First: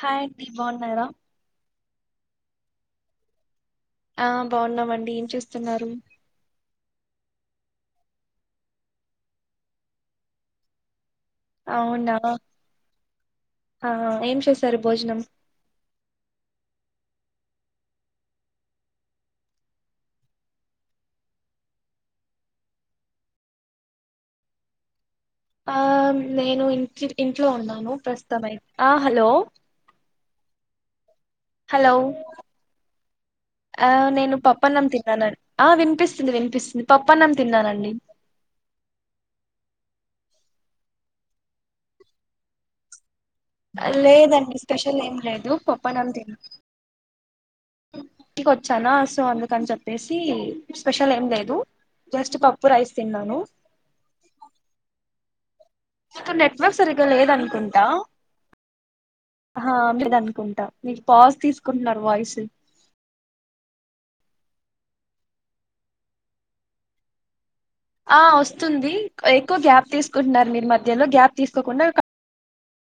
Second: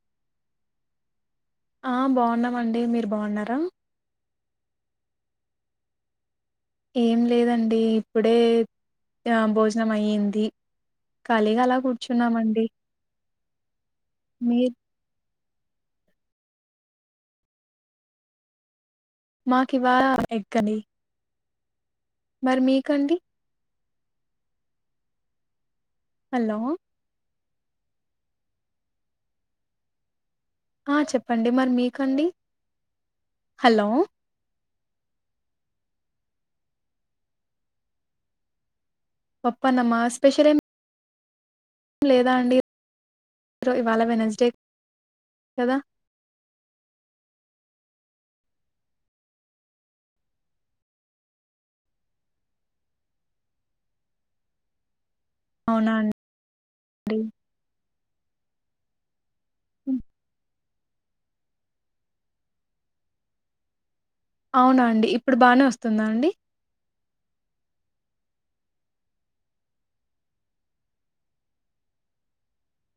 హాయండి బాగున్నారా ఆ బాగున్నామండి మీరు బాగున్నారా ఆ బాగున్నామండి ఏం చేస్తున్నారు ఏం లేదండి ఇప్పుడే భోజనం అయ్యింది కలిగ అలా అవునా కూర్చున్నామండి ఆ ఏం మీరు చేశారు భోజనం మాకు ఇవాళ ఎగ్ కర్రీ మరి మీకండి ఆ హలో నేను ఇ ఇంట్లో ఉన్నాను ప్రస్తుతం అతే ఆ హలో ఆ చెప్పండి మరి హలో మీకండి హలో ఆ నేను పప్పన్నం తిన్నానండి ఆ వినిపిస్తుంది వినిపిస్తుంది పప్పన్నం తిన్నానండి పప్పనమ్మా స్పెషల్ ఏం లేదా అండి. ఈరో- ఇవాళ వెనస్డే లేదండి స్పెషల్ ఏం లేదు పప్పన్నం తిన అ ఇంటికి వచ్చానా సో అందుకని చెప్పేసి స్పెషల్ ఏం లేదు. జస్ట్ పప్పు, రైస్ తిన్నాను అవునా అండి. మీకు నెట్వర్క్ సరిగ్గా లేదనుకుంటా ఆహా లేదనుకుంటా మీక్ పాస్ తీసుకుంటున్నారు వాయిస్ అవునా అండి ఇప్పుడు బాగా వస్తుందా అండి ఆ వస్తుంది ఎక్కువ గ్యాప్ తీసుకుంటున్నారు మీరు మధ్యలో గ్యాప్ తీసుకోకుండా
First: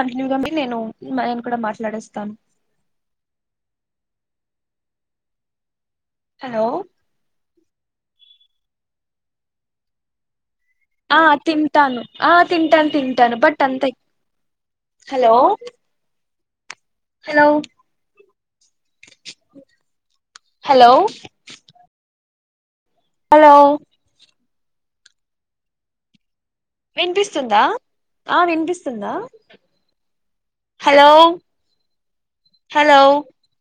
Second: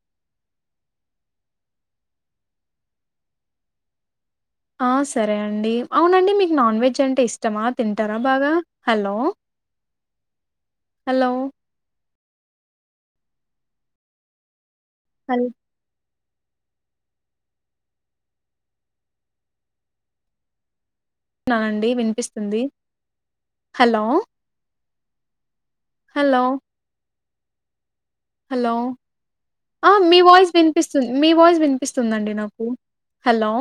కంటిన్యూగాండి నేను నేను కూడా మాట్లాడేస్తాను. ఆ సరే అండి అవునండి మీకు హలో నాన్ వెజ్ అంటే ఇష్టమా తింటారా బాగా హలో ఆ హలో తింటాను ఆ తింటాన్ తింటాను బట్ అంతా హలో హలో హలో నా అండి వినిపిస్తుంది హలో హలో వినిపిస్తుందా ఆ హలో వినిపిస్తుందా ఆ మీ వాయిస్ హలో వినిపిస్తుంది మీ వాయిస్ వినిపిస్తుందండి నాకు హలో హలో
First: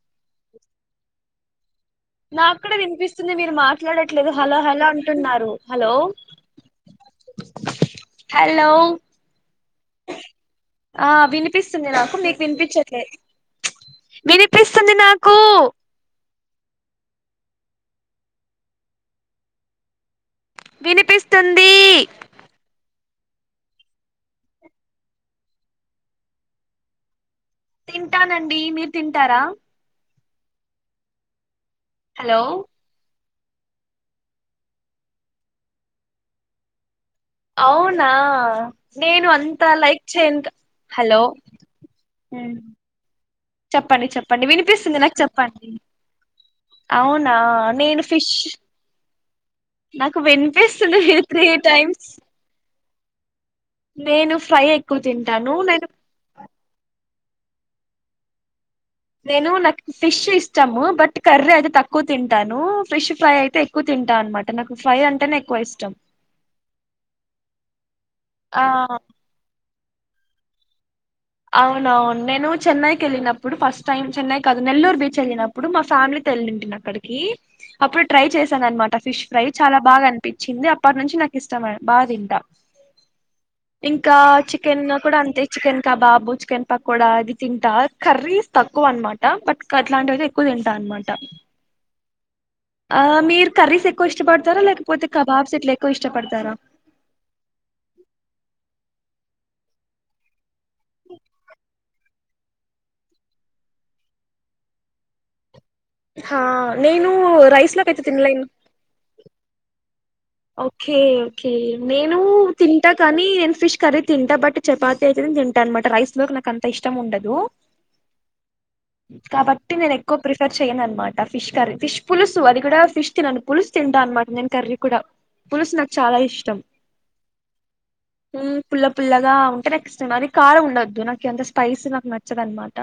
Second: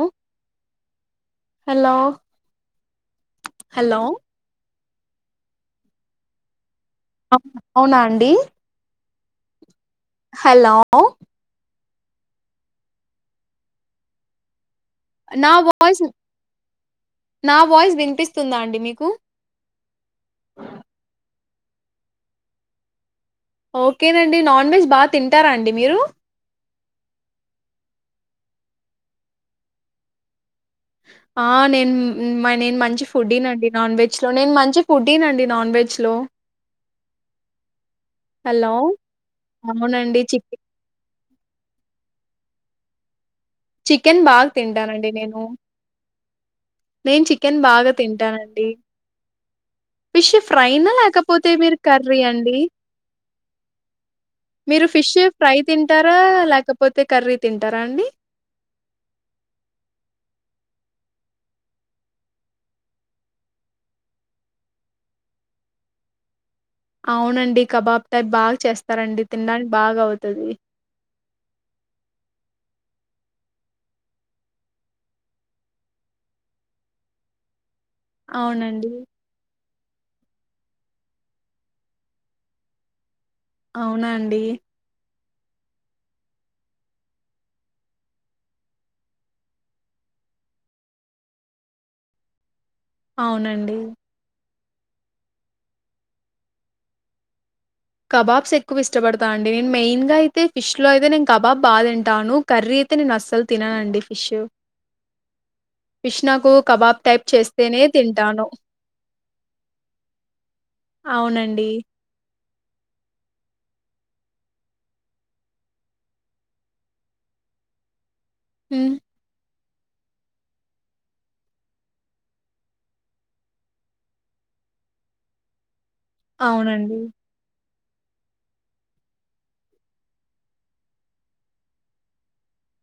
హలో నాకుడా వినిపిస్తుంది మీరు హలో. మాట్లాడట్లేదు హలో హలో అంటున్నారు హలో అవునా అండి హలో హలో ఆ వినిపిస్తుంది నాకు మీకు వినిపించట్లే వినిపిస్తుంది నాకు నా వాయిస్ నా వాయిస్ వినిపిస్తుందా అండి మీకు వినిపిస్తుందీ ఓకేనండి నాన్ వెజ్ బాగా తింటారా అండి మీరు తింటానండి మీరు తింటారా ఆ నేన్ హలో మ [unintelligible] నేను మంచి ఫుడ్డి నండి నాన్ వెజ్ లో నేను మంచి ఫుడ్డి నండి నాన్ వెజ్ లో అవునా హలో నేను అంత లైక్ అవునండి చేయను క చికెన్ హలో హ్మ్ చెప్పండి చికెన్ బాగా చెప్పండి వినిపిస్తుంది నాకు చెప్పండి. నేన్ అవునా చికెన్ బాగా నేను ఫిష్ తింటానండి. నాకు ఫిష్ ఫ్రై నా వినిపిస్తుంది మీరు త్రీ లేకపోతే మీరు టైమ్స్ కర్రీ అండి నేను ఫ్రై మీరు ఎక్కువ ఫిష్ తింటాను ఫ్రై నేను తింటారా లేకపో తే కర్రీ తింటారా అండి. నేను నాక్ ఫిష్ ఇష్టము బట్ కర్రీ అయితే తక్కువ తింటాను ఫిష్ ఫ్రై అయితే ఎక్కువ తి తింటా అనమాట నాకు ఫ్రై అంటేనే ఎక్కువ ఇష్టం. అవునండి కబాబ్ టైప్ బా ఆ చేస్తారండి తిండానికి బాగవుతది. అవునవున్ నేను చెన్నైకి ఎళ్ళినప్పుడు ఫస్ట్ టైమ్ చెన్నై కాదు నెల్లూరు బీచ్ ఎళ్ళినప్పుడు మా ఫ్యామిలీ తెలింటిని అక్కడికి అప్పుడు ట్రై చేశాను అవునండి. అన్మాట ఫిష్ ఫ్రై చాలా బాగా అనిపించింది అప్పట్నుంచి నాకిష్టమే బాగా తింటా అవునా ఇంకా అండి? చికెన్లో కుడా అంతే చికెన్ కబాబు, చికెన్ పకోడా అది తింటా కర్రీస్ తక్కువ అన్మాట బట్ అట్లాంటివైతే ఎక్కువ తింటా మంటా [inaudible] ఆ మీర్ అవునండి. కర్రీస్ ఎక్కువ ఇష్టప తరా లేకపోతే కబాబ్స్ ఇట్లా ఎక్కువ ఇష్టపడతారా కబాబ్స్ ఎక్కువ ఇష్టపడతా అండి నేను మెయిన్ గా అయితే ఫిష్ లో అయితే నేను కబాబ్ బాగా తిం టాను కర్రీ అయితే నేను అస్సలు తిననండి ఫిష్ ఫిష్ హా నాకు కబాబ్ నేను టైప్ రైస్ చేస్తేనే లోకైతే తినలేను తింటాను ఓకే ఓకే అవునండి. నేను తింటా కానీ నేను ఫిష్ కర్రీ తింటా బట్ చపాతి అయితేనే తింటా అనమాట రైస్ లోకి నాకు అంత ఇష్టం ఉండదు [inaudible] కాబట్ ట్టి నేను ఎక్కువ ప్రిఫర్ చేయను అనమాట ఫిష్ కర్రీ ఫిష్ పులుసు అది కూడా ఫిష్ తినను పులుసు తింటా అనమాట నేను కర్రీ కూడా పులుస్ అవునండి ఉమ్ పుల్ల పుల్లగా ఉంటే నాకిష్టం అది కారం ఉండద్దు నాకు ఎంత స్పైసీ నాకు నచ్చదన్న మాట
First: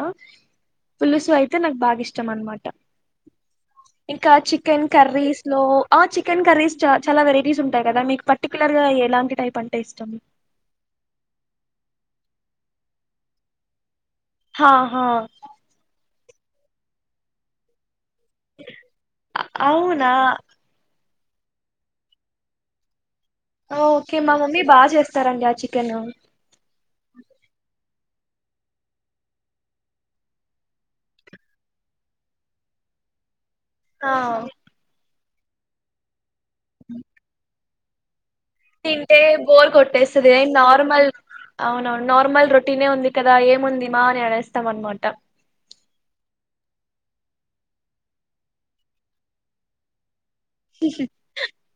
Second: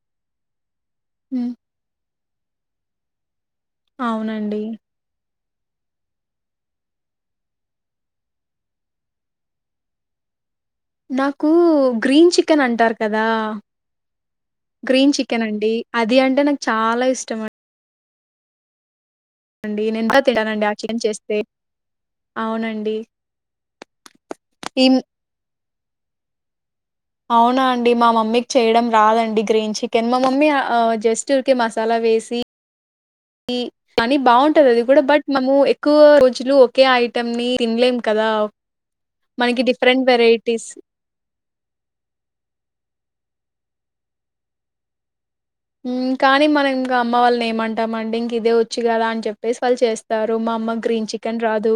పులుసు హ్మ్. అయితే నాకు బాగా ఇష్టం అన్నమాట ఇంకా అవునండి. చికెన్ కర్రీస్ నో ఆ చికెన్ కర్రీస్ చ చాలా వెరైటీస్ ఉంటాయి కదా మీకు పర్టిక్యులర్ గా ఎలాంటి టైప్ అంటే ఇష్టం నాకు గ్రీన్ చికెన్ అంటారు కదా హా హా గ్రీన్ చికెన్ అండి అది అంటే నాకు చాలా ఇష్టం అ అండి నేను అవునా ఎంత తిననండి ఆ చికెన్ చేస్తే అవునండి ఓ ఓకే మా మమ్మీ బాగా ఇం చేస్తారండి ఆ చికెన్ అవునా అండి మా మమ్మీకి చేయడం రాదండి గ్రీన్ చికెన్ మా మమ్మీ జస్ట్ ఊరికే మసాలా వేసి ఆ కానీ బాగుంటది అది కూడా బట్ మనము ఎక్కువ రోజులు ఒకే ఐటమ్ ని తినలేం కదా తింటేనే మనకి బోర్ డిఫరెంట్ కొట్టేస్తది వెరైటీస్ నార్మల్ అవునవును నార్మల్ రొటీనే ఉంది కదా ఏముంది మా అని అనేస్తాం అనమాట ఉమ్ కానీ మనం ఇంకా అమ్మ వాళ్ళని ఏమంటామండి ఇంక ఇదే వచ్చూ కదా అని చెప్పేసి వాళ్ళు చేస్త స్తారు మా అమ్మ గ్రీన్ చికెన్ రాదు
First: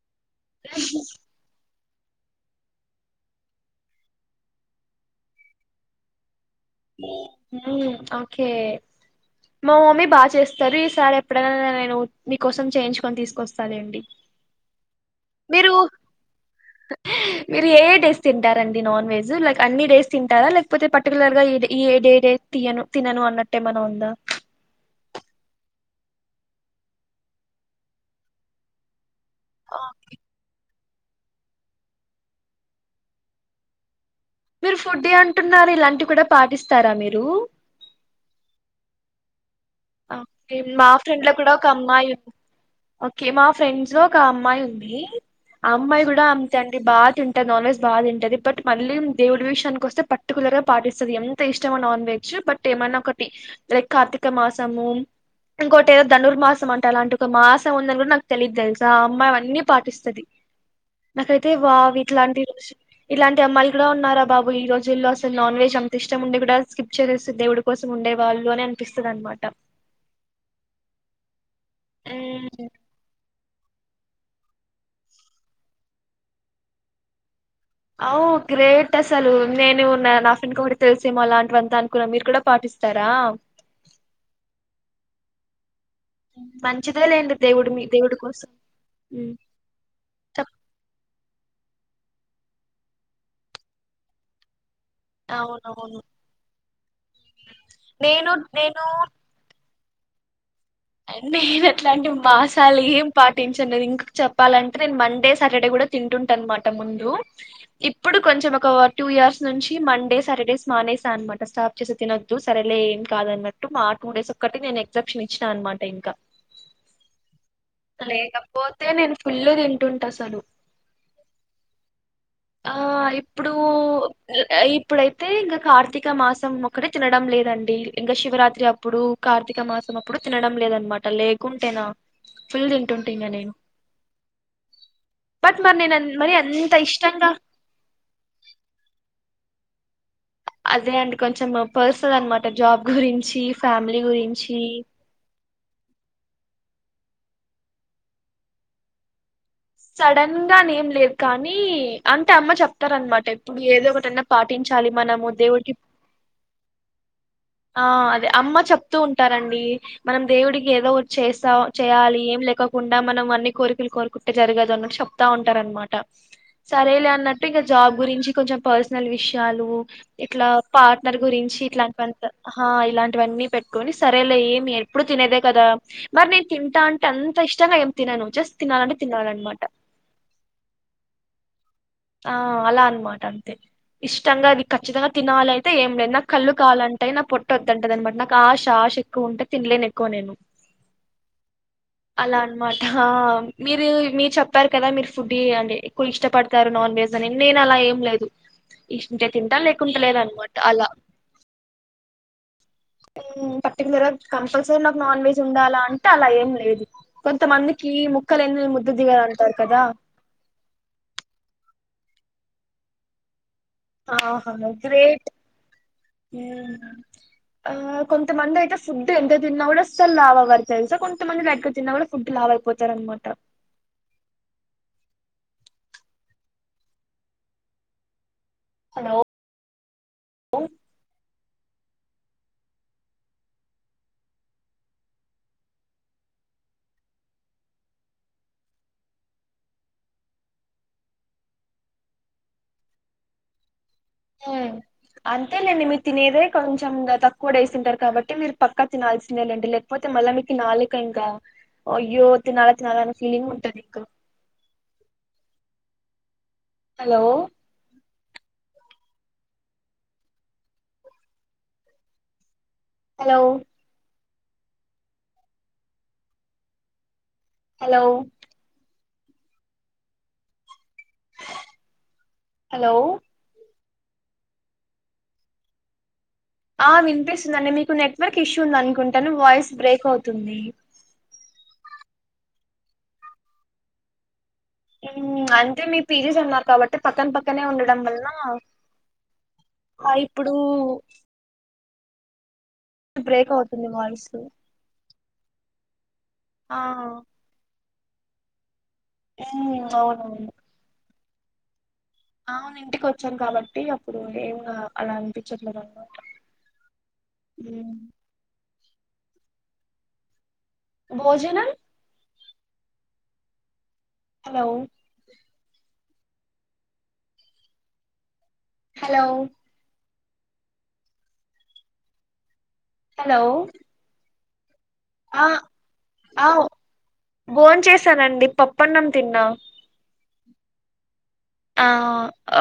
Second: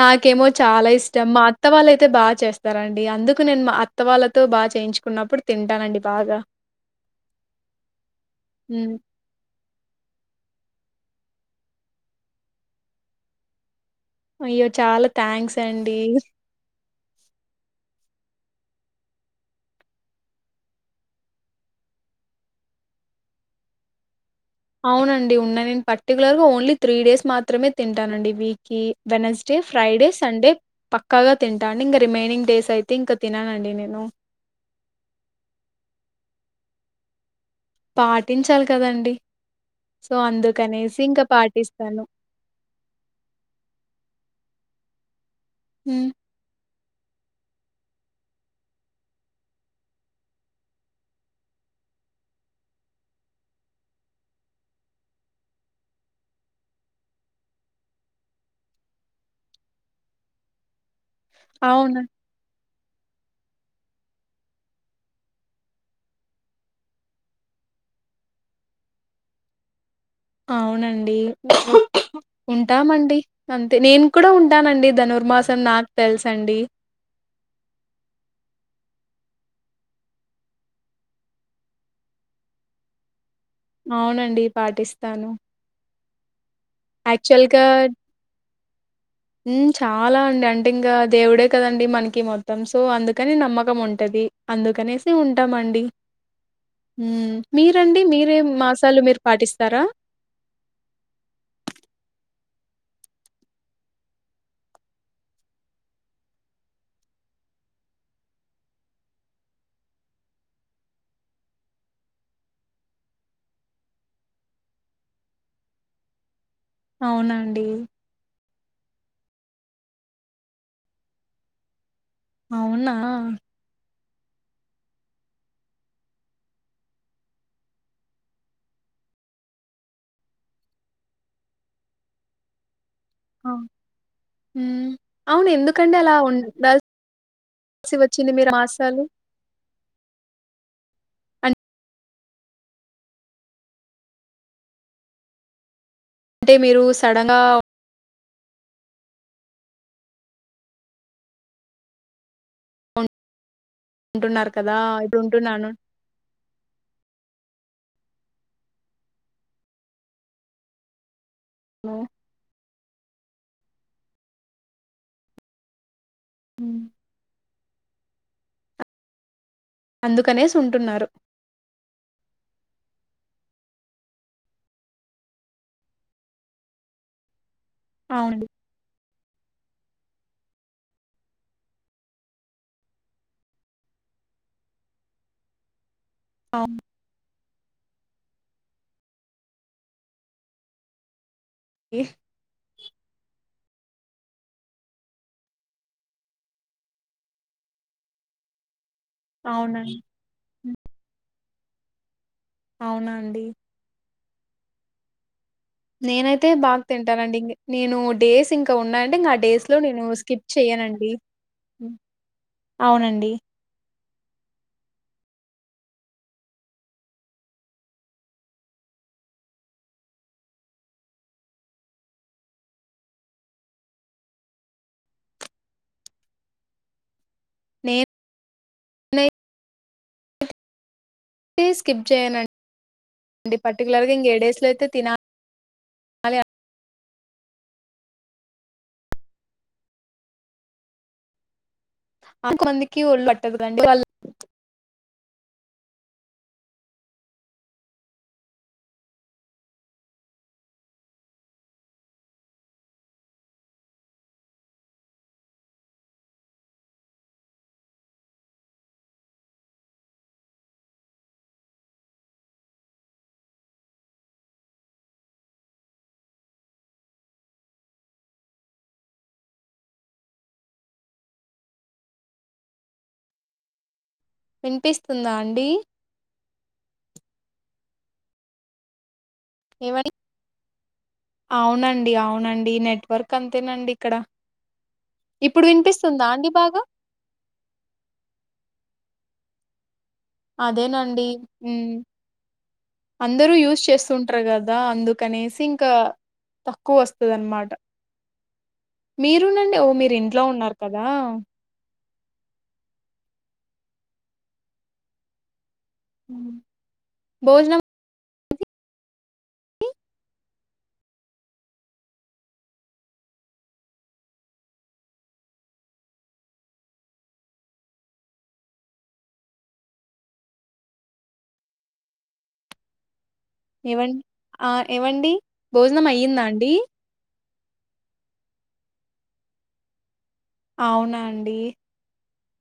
నాకేమో చాలా ఇష్టం మా అత్త వాళ్ళు అయితే బాగా చేస్తారండి అందుకు నేను మా అత్త వాళ్ళతో బాగా చేయించుకున్నప్పుడు తింటానండి బాగా ఉమ్ ఓకే హ్మ్ మా మమ్మీ బాగా చేస్తాది ఈ సారి ఎప్పుడైనా నేను మీకోసం చేయించుకొని తీసుకొస్తా లేండి అయ్యో చాలా థ్యాంక్స్ అండి మీరు ఏ డేస్ తింటారండి నాన్ వెజ్ లైక్ అన్ని డేస్ తింటారా లేకపోతే పర్టికులర్ గా ఈ డే ఈ ఏడే డే తినను తినను అన్నట్టేమన్నా ఉందా అవునండి ఉన్నది నేను పర్టికులర్ గా ఓన్లీ త్రీ డేస్ మాత్రమే తింటానండి వీక్ కి వెడ్నెస్డే ఫ్రైడే సండే ప పక్కాగా తింటా అండి ఇంక రిమైనింగ్ డేస్ అయితే ఇంకా తిననండి నేను మీరు ఫుడ్డీ అంటున్నారు ఇలాంటివి కూడా పాటిస్తారా మీరు పాటించాలి కదండి ఆ ఓకే మా ఫ్రెండ్ లో కూడా ఒక పాటిస్తాను. అమ్మాయి ఓకే మా ఫ్రెండ్స్ లో ఒక అమ్మాయి ఉంది ఆ అమ్మాయి హ్మ్. కూడా అంతే బాగా తింటాది నాన్ వెజ్ బాగా తింటది బట్ మళ్ళీ దేవుడి విషయానికి వస్తే పర్టికులర్ గా పాటిస్తది ఎంత ఇష్టం నాన్ వెజ్ బట్ ఏమన్నా ఒకటి లైక్ కార్తీక మాసము ఇంకోటి ఏదో ధనుర్మాసం అంటా అలాంటి ఒక మాసం ఉందని కూడా నాకు తెలీదు తెలుసా ఆ అమ్మాయి అన్నీ పాటిస్తది నాకైతే వావ్ అవును. ఇట్లాంటి రోజు ఇలాంటి అమ్మాయిలు కూడా ఉన్నారా బాబు ఈ రోజుల్లో అసలు నాన్ వెజ్ అంత ఇష్టం ఉండి కూడా స్కిప్ చేసేసి దేవుడి కోసం ఉండే వాళ్ళు అని అనిపిస్తది అనమాట అవునండి ఉంటామండి అం తే నేను కూడా ఉంటానండి ధనుర్మాసం నాకు తెలుస అండి ఓ గ్రేట్ అసలు నేను నా ఫ్రెండ్ కి ఒకటే తెలిసేమో అలాంటి వంతా అనుకున్నా మీరు కూడా పాటిస్త స్తారా అవునండి పాటిస్తాను మంచిదే లేండి దేవుడు మీ దేవుడి కోసం ఉమ్ చాలా అండి చెప్ అంటే ఇంకా దేవుడే కదండి మనకి మొత్తం తిమ్సు అందుకని నమ్మకం ఉంటది. అందుకనేసి ఉంటాము అండి. అవునవును మ్ మీరండి నేను మీరేం నేను మాసాలు మీరు పాటిస్తారా? నేను అట్లాంటి మాసాలు ఏం పాటించను ఇంక చెప్పాలంటే నేను మండే సాటర్డే కూడా తింటుంట అనమాట ముందు ఇప్పుడు కొంచెం ఒక టూ ఇయర్స్ నుంచి మండే సాటర్డేస్ మా అనేసా అనమాటా స్టాప్ చేసి తినద్దు సరేలే ఏమి కాదు అన్నట్టు మా టూ డేస్ ఒక్కటి నేను ఎగ్జిబిషన్ ఇచ్చినా అనమాటే ఇంకా అవునండి. బోతే నేను ఫుల్లు తింటుంట అసలు ఆ అవునా? ఇప్పుడు ఇప్పుడైతే ఇంకా కార్తీక మాసం ఒకటే తినడం లేదండి ఇంకా శివరాత్రి అప్పుడు కార్తీక మాసం అప్పుడు తినడం లేదనమాట లేకుంటేనా ఫుల్ తింటుంటే ఇంగా నేను ఉమ్ అవును బట్ మరి నేను ఎందుకండి అన్ అలా మరి అంత ఉండాల్ ఇష్టంగా లిసి వచ్చింది మీరు మాసాలు అదే అండి కొంచెం పర్సనల్ అనమాట జాబ్ గురించి ఫ్యామిలీ గురించి అంటే మీరు సడన్ గా సడన్ గానే ఏం లేదు కానీ అంటే అమ్మ చెప్తారనమాట ఇప్పుడు ఏదో ఒకటన్నా ఉంటున్నారు కదా! పాటించాలి. మనము ఇప్పుడుంటున్నాను. దేవుడికి ఆ అదే అమ్మ చెప్తూ ఉంటారండి. మనం దేవుడికి ఏదో ఓటి చేస్ చేయాలి ఏం లేకోకుండా మనం అన్ని కోరికలు కోరుకుంటే జరగదు అన్నట్టు చెప్తా ఉంటార అనమాట హ్మ్. సరేలే అన్నట్టు ఇంకా జాబ్ గురించి కొంచెం పర్సనల్ విష్ చాలు ఇట్లా అందుకనేసి ఉంటున్నారు. పార్ట్నర్ గురించి ఇట్లాంటి వన్నీ హా ఇలాంటివన్నీ పెట్టుకోని సరేలే ఏమీ ఎప్పుడు తినేదే కదా మరి నేను తింటా అంటే అంత ఇష్టం. ఇష్టంగా ఏం తినను అవునండి. జస్ట్ తిన్నాలంటే తినాలన్నమాట ఆ అలా అనమాట అంతే ఇష్టంగా అది ఖచ్చితంగా తినాలైతే ఏం లేద్ నాక్ కళ్ళు అవును. కాలంటయ్ నా పొట్ ట ఒద్దంటదనమాట నాకు ఆశ ఆశ ఎక్కువ ఉంటే తినలేను ఎక్కువ నేను అవునండి. అలా అనమాట హా మీరు మీరు చెప్పారు కదా మీరు ఫుడ్డి అంటే ఎక్కువ ఇష్టపడ్ తారు నాన్ వెజ్ అని నేను అలా ఏం లేదు ఇష్ తింటా అవునా? లేకుంటె లేదనమాట అలా అవునా అండి? ఉమ్ పర్టిక్లర్ గా కంపల్సర్ నాకు నన్ వెజ్ ఉండాలా అంటే అలా నేనైతే ఏం బాగా లేదు. తింటానండి. ఇంగ్ కొంతమందికి నేను ముక్కలేమిదే ముద్ద దిగదంటారు కదా చెయ్యనండి అవునండి. ఆహా నువ్ గ్రేట్ ఆ కొంతమంది అయితే ఫుడ్ ఎంత తిన్నా కూడా అసలు లావవరు తెలుసా కొంతమంది లైట్గా తిన్నా కూడా ఫుడ్ లావ్ వయిపోతారనమాట అ [inaudible] నేన్ హలో ఉ టీ స్కిప్ జేయనండి పర్టికులర్గా ఇంగా ఏ డేస్లో అయితే తిన అదే అంత మందికి ఒళ్ళు పట్టదండి వాళ్ళ హ్మ్ అంతేలేండి మీరు తినేదే కొంచెం ద తక్కువ డేస్ తింటారు కాబట్టి మీరు పక్కా తినాల్సిందే లేండి లేకపో పోతే మళ్ళా మీకు నాలుక ఇంకా అయ్యో తినాలా తినాలా అనే ఫీలింగ్ ఉంటంది. ఇంకా అ [inaudible] హలో హలో హలో హ్ హలో వినిపిస్తుందా? అండి ఆ వినిపిస్తుందండి మీకు నెట్వర్క్ ఇష్యూ ఉంది. అనుకుంటాను వాయిస్ బ్రేక్ ఏమని? అవుతుంది. అవునండి అవునండి నెట్వర్క్ అంతేనండి ఇక్కడ ఊమ్ ఇప్పుడు అంటే మీ వినిపిస్తుందా పీజీస్ అండి అన్నారు బాగా? కాబట్టి పక్కన పక్కనే ఉండడం వల్ల అదేనండి బ్రేక్ అందరూ యూజ్ అవుతుంది వాయిస్ చేస్తుంటారు గదా అందుకు కనేసి ఇంకా ఆ తక్కువ వస్తదనమాట ఉమ్ మీరునండి ఓ మీరు ఇంట్లో అవునవును ఉన్నారు కదా అవును ఇంటికి వచ్చాను కాబట్టి అప్పుడు ఏం అలా అనిపించట్లేదం భోజనం భోజనం హలో హలో హలో ఏవం ఆ ఏవండి భోజనం అయ్యిందా అండి భోం చేశానండి పప్పన్నం తిన్నా అవునా అం ఆ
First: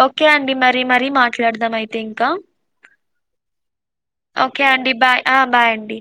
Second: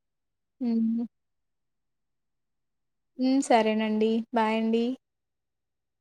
ఓకే అండి మరి మరి మాట్లాడదాం అయితే ఇంకా ఉమ్ సరేనండి బాయ్ ఓకే అండి బయ్ ఆ బాయ్ అం డి